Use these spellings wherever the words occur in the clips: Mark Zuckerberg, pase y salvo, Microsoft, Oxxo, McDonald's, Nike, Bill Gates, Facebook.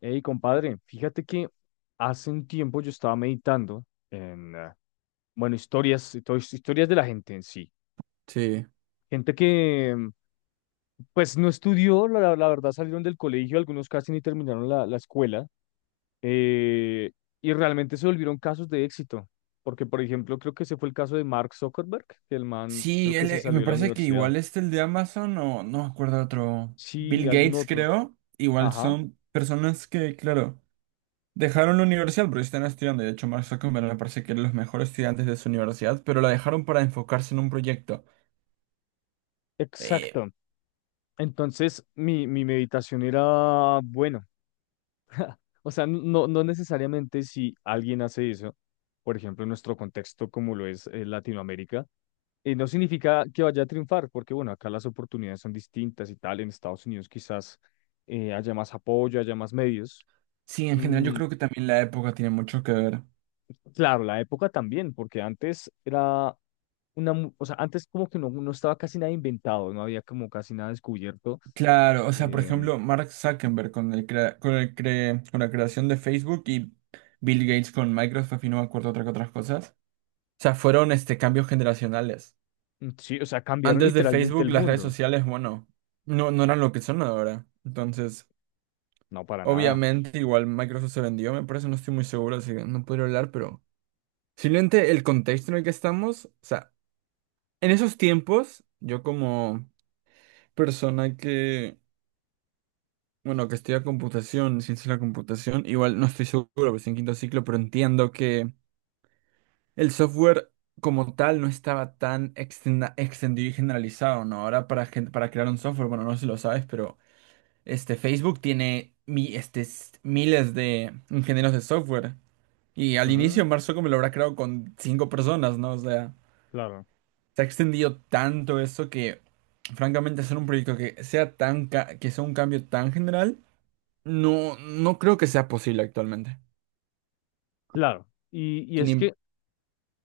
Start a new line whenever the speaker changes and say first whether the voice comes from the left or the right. left: Hey, compadre, fíjate que hace un tiempo yo estaba meditando en, bueno, historias, y historias de la gente en sí.
right: Sí.
left: Gente que, pues, no estudió, la verdad salieron del colegio, algunos casi ni terminaron la escuela, eh, y realmente se volvieron casos de éxito. Porque, por ejemplo, creo que ese fue el caso de Mark Zuckerberg, que el man creo
right: Sí,
left: que
right: él,
left: se salió
right: me
left: de la
right: parece que
left: universidad.
right: igual este, el de Amazon, o no me acuerdo otro, Bill
left: Sí, algún
right: Gates
left: otro.
right: creo, igual
left: Ajá,
right: son personas que, claro, dejaron la universidad porque están estudiando, y de hecho Mark Zuckerberg me parece que era los mejores estudiantes de su universidad, pero la dejaron para enfocarse en un proyecto. Eh,
left: exacto. Entonces, mi meditación era, bueno. O sea, no, no necesariamente si alguien hace eso, por ejemplo, en nuestro contexto como lo es Latinoamérica, no significa que vaya a triunfar, porque bueno, acá las oportunidades son distintas y tal. En Estados Unidos quizás haya más apoyo, haya más medios.
right: sí, en general yo
left: Mm,
right: creo que también la época tiene mucho que ver.
left: claro, la época también, porque antes era o sea, antes como que no, no estaba casi nada inventado, no había como casi nada descubierto.
right: Claro, o sea, por
left: Em,
right: ejemplo, Mark Zuckerberg con el crea- con el cre- con la creación de Facebook y Bill Gates con Microsoft y no me acuerdo otra que otras cosas. O sea, fueron cambios generacionales.
left: sí, o sea, cambiaron
right: Antes de
left: literalmente
right: Facebook,
left: el
right: las redes
left: mundo.
right: sociales, bueno, no, no eran lo que son ahora. Entonces,
left: No, para nada.
right: obviamente, igual Microsoft se vendió, me parece, no estoy muy seguro, así que no podría hablar, pero simplemente el contexto en el que estamos, o sea, en esos tiempos, yo como persona que, bueno, que estudia computación, ciencia de la computación, igual no estoy seguro, pues en quinto ciclo, pero entiendo que el software como tal no estaba tan extendido y generalizado, ¿no? Ahora para, para crear un software, bueno, no sé si lo sabes, pero... Este, Facebook tiene miles de ingenieros de software. Y al
left: Ujú,
right: inicio Mark Zuckerberg lo habrá creado con cinco personas, ¿no? O sea,
left: claro.
right: se ha extendido tanto eso que, francamente, hacer un proyecto que sea que sea un cambio tan general, no, no creo que sea posible actualmente.
left: Claro, y
right: Sin
left: es
right: im-
left: que,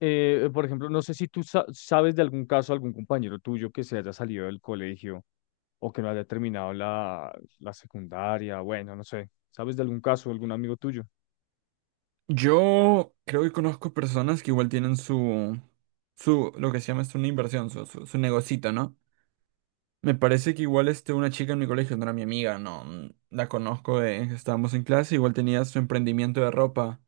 left: por ejemplo, no sé si tú sabes de algún caso, algún compañero tuyo que se haya salido del colegio o que no haya terminado la secundaria, bueno, no sé, ¿sabes de algún caso, algún amigo tuyo?
right: Yo creo que conozco personas que igual tienen su, su, lo que se llama es una inversión, su negocito, ¿no? Me parece que igual este, una chica en mi colegio no era mi amiga, no, la conozco, de, estábamos en clase, igual tenía su emprendimiento de ropa.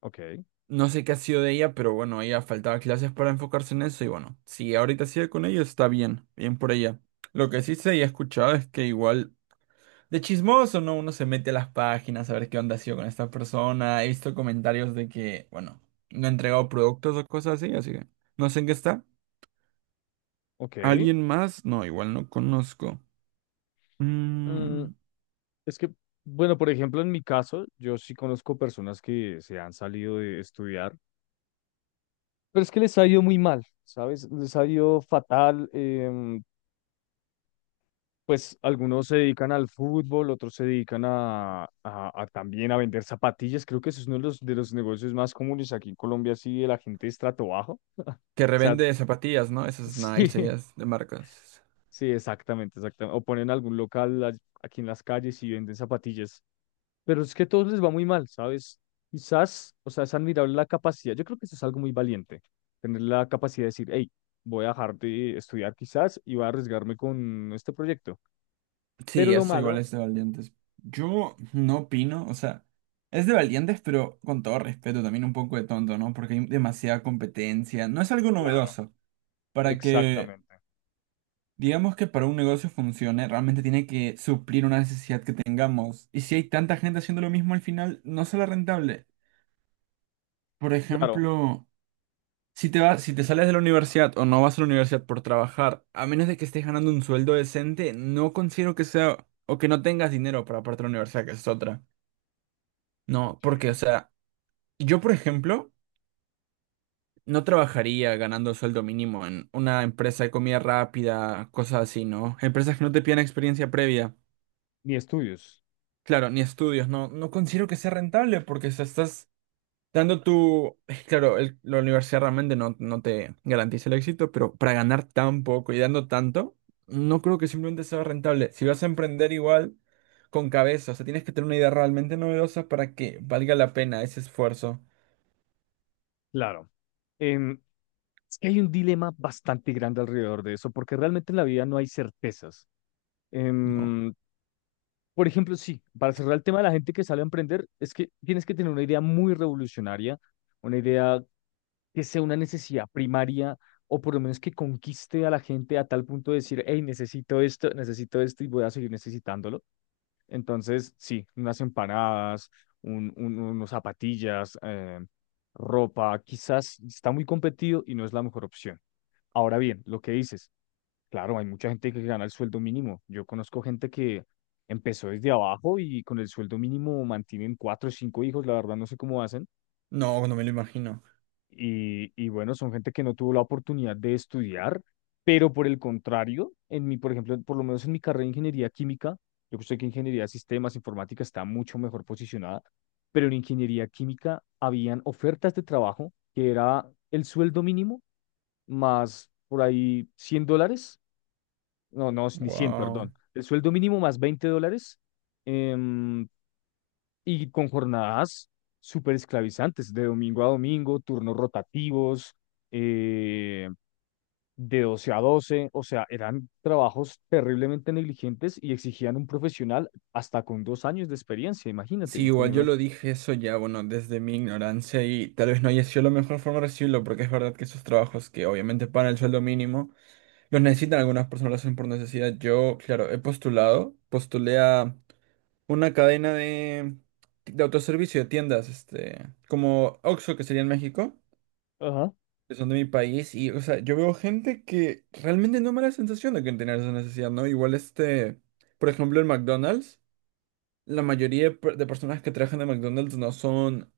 left: Ok,
right: No sé qué ha sido de ella, pero bueno, ella faltaba clases para enfocarse en eso y bueno, si ahorita sigue con ello está bien, bien por ella. Lo que sí sé y he escuchado es que igual de chismoso, ¿no? Uno se mete a las páginas a ver qué onda ha sido con esta persona. He visto comentarios de que, bueno, no ha entregado productos o cosas así, así que no sé en qué está.
left: ok.
right: ¿Alguien más? No, igual no conozco.
left: Mm,
right: Mm.
left: es que, bueno, por ejemplo, en mi caso, yo sí conozco personas que se han salido de estudiar, pero es que les ha ido muy mal, ¿sabes? Les ha ido fatal, pues algunos se dedican al fútbol, otros se dedican a, a también a vender zapatillas. Creo que eso es uno de los negocios más comunes aquí en Colombia, sí, de la gente de estrato bajo.
right: Que
left: O sea,
right: revende zapatillas, ¿no? Esas
left: sí,
right: Nike, ellas de marcas.
left: sí, exactamente, exactamente. O ponen algún local aquí en las calles y venden zapatillas. Pero es que a todos les va muy mal, ¿sabes? Quizás, o sea, es admirable la capacidad. Yo creo que eso es algo muy valiente, tener la capacidad de decir, hey, voy a dejar de estudiar quizás y voy a arriesgarme con este proyecto. Pero
right: Sí,
left: lo
right: eso igual
left: malo...
right: es de valientes. Yo no opino, o sea, es de valientes, pero con todo respeto, también un poco de tonto, ¿no? Porque hay demasiada competencia. No es algo novedoso. Para que,
left: Exactamente.
right: digamos que para un negocio funcione, realmente tiene que suplir una necesidad que tengamos. Y si hay tanta gente haciendo lo mismo al final, no será rentable. Por
left: Claro,
right: ejemplo. Si te vas, si te sales de la universidad o no vas a la universidad por trabajar, a menos de que estés ganando un sueldo decente, no considero que sea o que no tengas dinero para aparte de la universidad, que es otra. No, porque, o
left: sí.
right: sea, yo, por ejemplo, no trabajaría ganando sueldo mínimo en una empresa de comida rápida, cosas así, ¿no? Empresas que no te piden experiencia previa.
left: Ni estudios.
right: Claro, ni estudios, no, no considero que sea rentable porque, o sea, estás dando tu, claro, la universidad realmente no, no te garantiza el éxito, pero para ganar tan poco y dando tanto, no creo que simplemente sea rentable. Si vas a emprender igual con cabeza, o sea, tienes que tener una idea realmente novedosa para que valga la pena ese esfuerzo.
left: Claro. Em, es que hay un dilema bastante grande alrededor de eso, porque realmente en la vida no hay certezas.
right: No,
left: Em, por ejemplo, sí, para cerrar el tema de la gente que sale a emprender, es que tienes que tener una idea muy revolucionaria, una idea que sea una necesidad primaria, o por lo menos que conquiste a la gente a tal punto de decir, hey, necesito esto y voy a seguir necesitándolo. Entonces, sí, unas empanadas, unos zapatillas, ropa, quizás está muy competido y no es la mejor opción. Ahora bien, lo que dices, claro, hay mucha gente que gana el sueldo mínimo. Yo conozco gente que empezó desde abajo y con el sueldo mínimo mantienen cuatro o cinco hijos, la verdad no sé cómo hacen
right: no, no me lo imagino.
left: y bueno, son gente que no tuvo la oportunidad de estudiar, pero por el contrario, por ejemplo, por lo menos en mi carrera de ingeniería química, yo sé que ingeniería de sistemas, informática está mucho mejor posicionada, pero en ingeniería química habían ofertas de trabajo que era el sueldo mínimo más por ahí $100, no, no, ni 100
right: Wow.
left: perdón, el sueldo mínimo más $20 em, y con jornadas súper esclavizantes, de domingo a domingo, turnos rotativos, eh, de 12 a doce, o sea, eran trabajos terriblemente negligentes y exigían un profesional hasta con dos años de experiencia, imagínate,
right: Sí,
left: y con
right: igual yo
left: una...
right: lo dije eso ya, bueno, desde mi ignorancia y tal vez no haya sido la mejor forma de recibirlo, porque es verdad que esos trabajos que obviamente pagan el sueldo mínimo los necesitan algunas personas, lo hacen por necesidad. Yo, claro, he postulado, postulé a una cadena de autoservicio, de tiendas, este, como Oxxo, que sería en México,
left: Ajá,
right: que son de mi país, y, o sea, yo veo gente que realmente no me da la sensación de que tener esa necesidad, ¿no? Igual este, por ejemplo, el McDonald's, la mayoría de, de personas que trabajan en McDonald's no son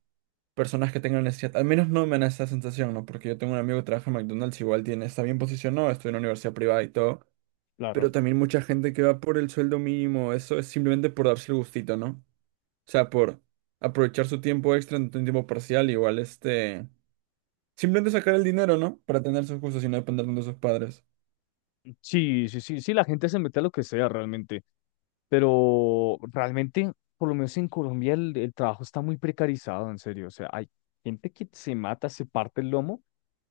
right: personas que tengan necesidad, al menos no me da esa sensación, ¿no? Porque yo tengo un amigo que trabaja en McDonald's, igual tiene, está bien posicionado, estudia en una universidad privada y todo. Pero
left: claro.
right: también mucha gente que va por el sueldo mínimo, eso es simplemente por darse el gustito, ¿no? O sea, por aprovechar su tiempo extra en un tiempo parcial, igual este... Simplemente sacar el dinero, ¿no? Para tener sus gustos y no depender tanto de sus padres.
left: Sí, sí, sí, sí, la gente se mete a lo que sea realmente, pero realmente, por lo menos en Colombia, el trabajo está muy precarizado, en serio, o sea, hay gente que se mata, se parte el lomo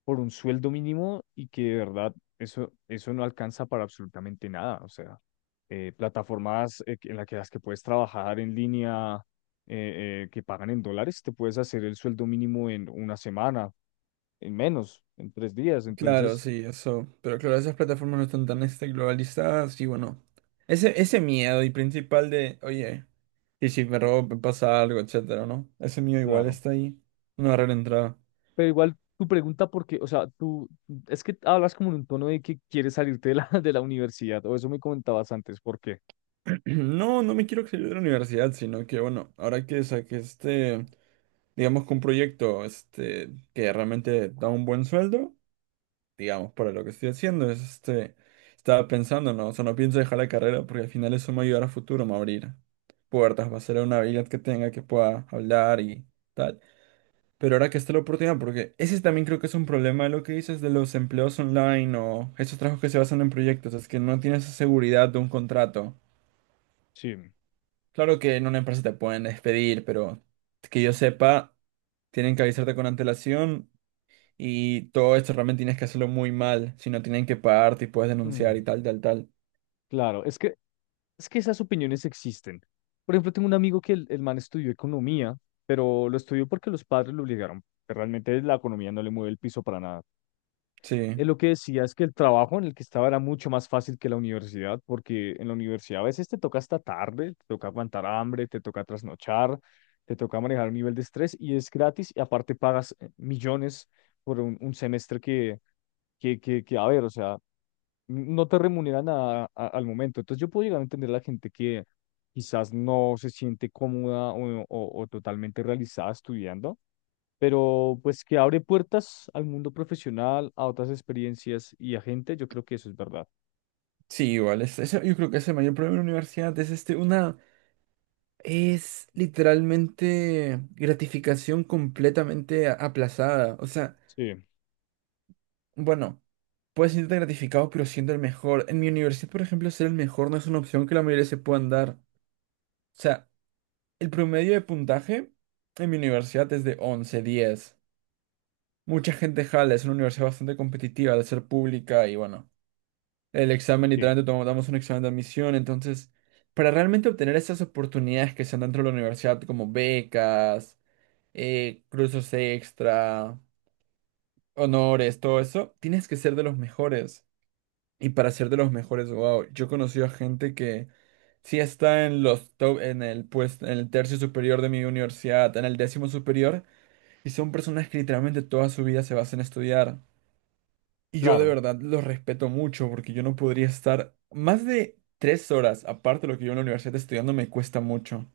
left: por un sueldo mínimo y que de verdad eso, eso no alcanza para absolutamente nada. O sea, plataformas en las que puedes trabajar en línea que pagan en dólares, te puedes hacer el sueldo mínimo en una semana, en menos, en tres días.
right: Claro,
left: Entonces,
right: sí, eso. Pero claro, esas plataformas no están tan este, globalizadas y bueno. Ese miedo y principal de, oye, y si me robo, me pasa algo, etcétera, ¿no? Ese miedo igual
left: claro.
right: está ahí. Una barrera entrada.
left: Pero igual tu pregunta, porque, o sea, tú es que hablas como en un tono de que quieres salirte de la, de la universidad, o eso me comentabas antes, ¿por qué?
right: No, no me quiero salir de la universidad, sino que bueno, ahora que saqué este. Digamos que un proyecto este, que realmente da un buen sueldo, digamos, para lo que estoy haciendo, es este, estaba pensando, ¿no? O sea, no pienso dejar la carrera porque al final eso me va a ayudar a futuro, me va a abrir puertas, va a ser una habilidad que tenga, que pueda hablar y tal. Pero ahora que está la oportunidad, porque ese también creo que es un problema de lo que dices de los empleos online o esos trabajos que se basan en proyectos, es que no tienes esa seguridad de un contrato.
left: Sí.
right: Claro que en una empresa te pueden despedir, pero que yo sepa, tienen que avisarte con antelación. Y todo esto realmente tienes que hacerlo muy mal, si no tienen que pagarte y puedes denunciar y
left: Mm,
right: tal, tal, tal.
left: claro, es que es que esas opiniones existen. Por ejemplo, tengo un amigo que el man estudió economía, pero lo estudió porque los padres lo obligaron. Que Realmente la economía no le mueve el piso para nada.
right: Sí,
left: Él lo que decía es que el trabajo en el que estaba era mucho más fácil que la universidad, porque en la universidad a veces te toca hasta tarde, te toca aguantar hambre, te toca trasnochar, te toca manejar un nivel de estrés y es gratis y aparte pagas millones por un semestre que, a ver, o sea, no te remuneran al momento. Entonces yo puedo llegar a entender a la gente que quizás no se siente cómoda o, o totalmente realizada estudiando, pero pues que abre puertas al mundo profesional, a otras experiencias y a gente, yo creo que eso es verdad.
right: sí, igual. Es, yo creo que es el mayor problema de la universidad. Es este, una. Es literalmente gratificación completamente aplazada. O sea,
left: Sí,
right: bueno, puedes sentirte gratificado, pero siendo el mejor. En mi universidad, por ejemplo, ser el mejor no es una opción que la mayoría se puedan dar. O sea, el promedio de puntaje en mi universidad es de 11,10. Mucha gente jala, es una universidad bastante competitiva de ser pública y bueno. El examen
left: sí,
right: literalmente damos un examen de admisión, entonces, para realmente obtener esas oportunidades que se dan dentro de la universidad, como becas, cursos extra, honores, todo eso, tienes que ser de los mejores. Y para ser de los mejores, wow, yo he conocido a gente que sí está en los top, en el pues, en el tercio superior de mi universidad, en el décimo superior, y son personas que literalmente toda su vida se basan en estudiar. Y yo de
left: claro,
right: verdad los respeto mucho porque yo no podría estar más de 3 horas, aparte de lo que yo en la universidad estudiando, me cuesta mucho.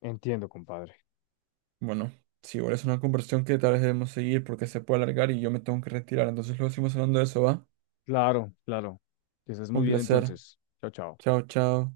left: entiendo, compadre.
right: Bueno, sí, igual es una conversación que tal vez debemos seguir porque se puede alargar y yo me tengo que retirar. Entonces luego seguimos hablando de eso, ¿va?
left: Claro, claro. Que estés
right: Un
left: muy bien
right: placer.
left: entonces. Chao, chao.
right: Chao, chao.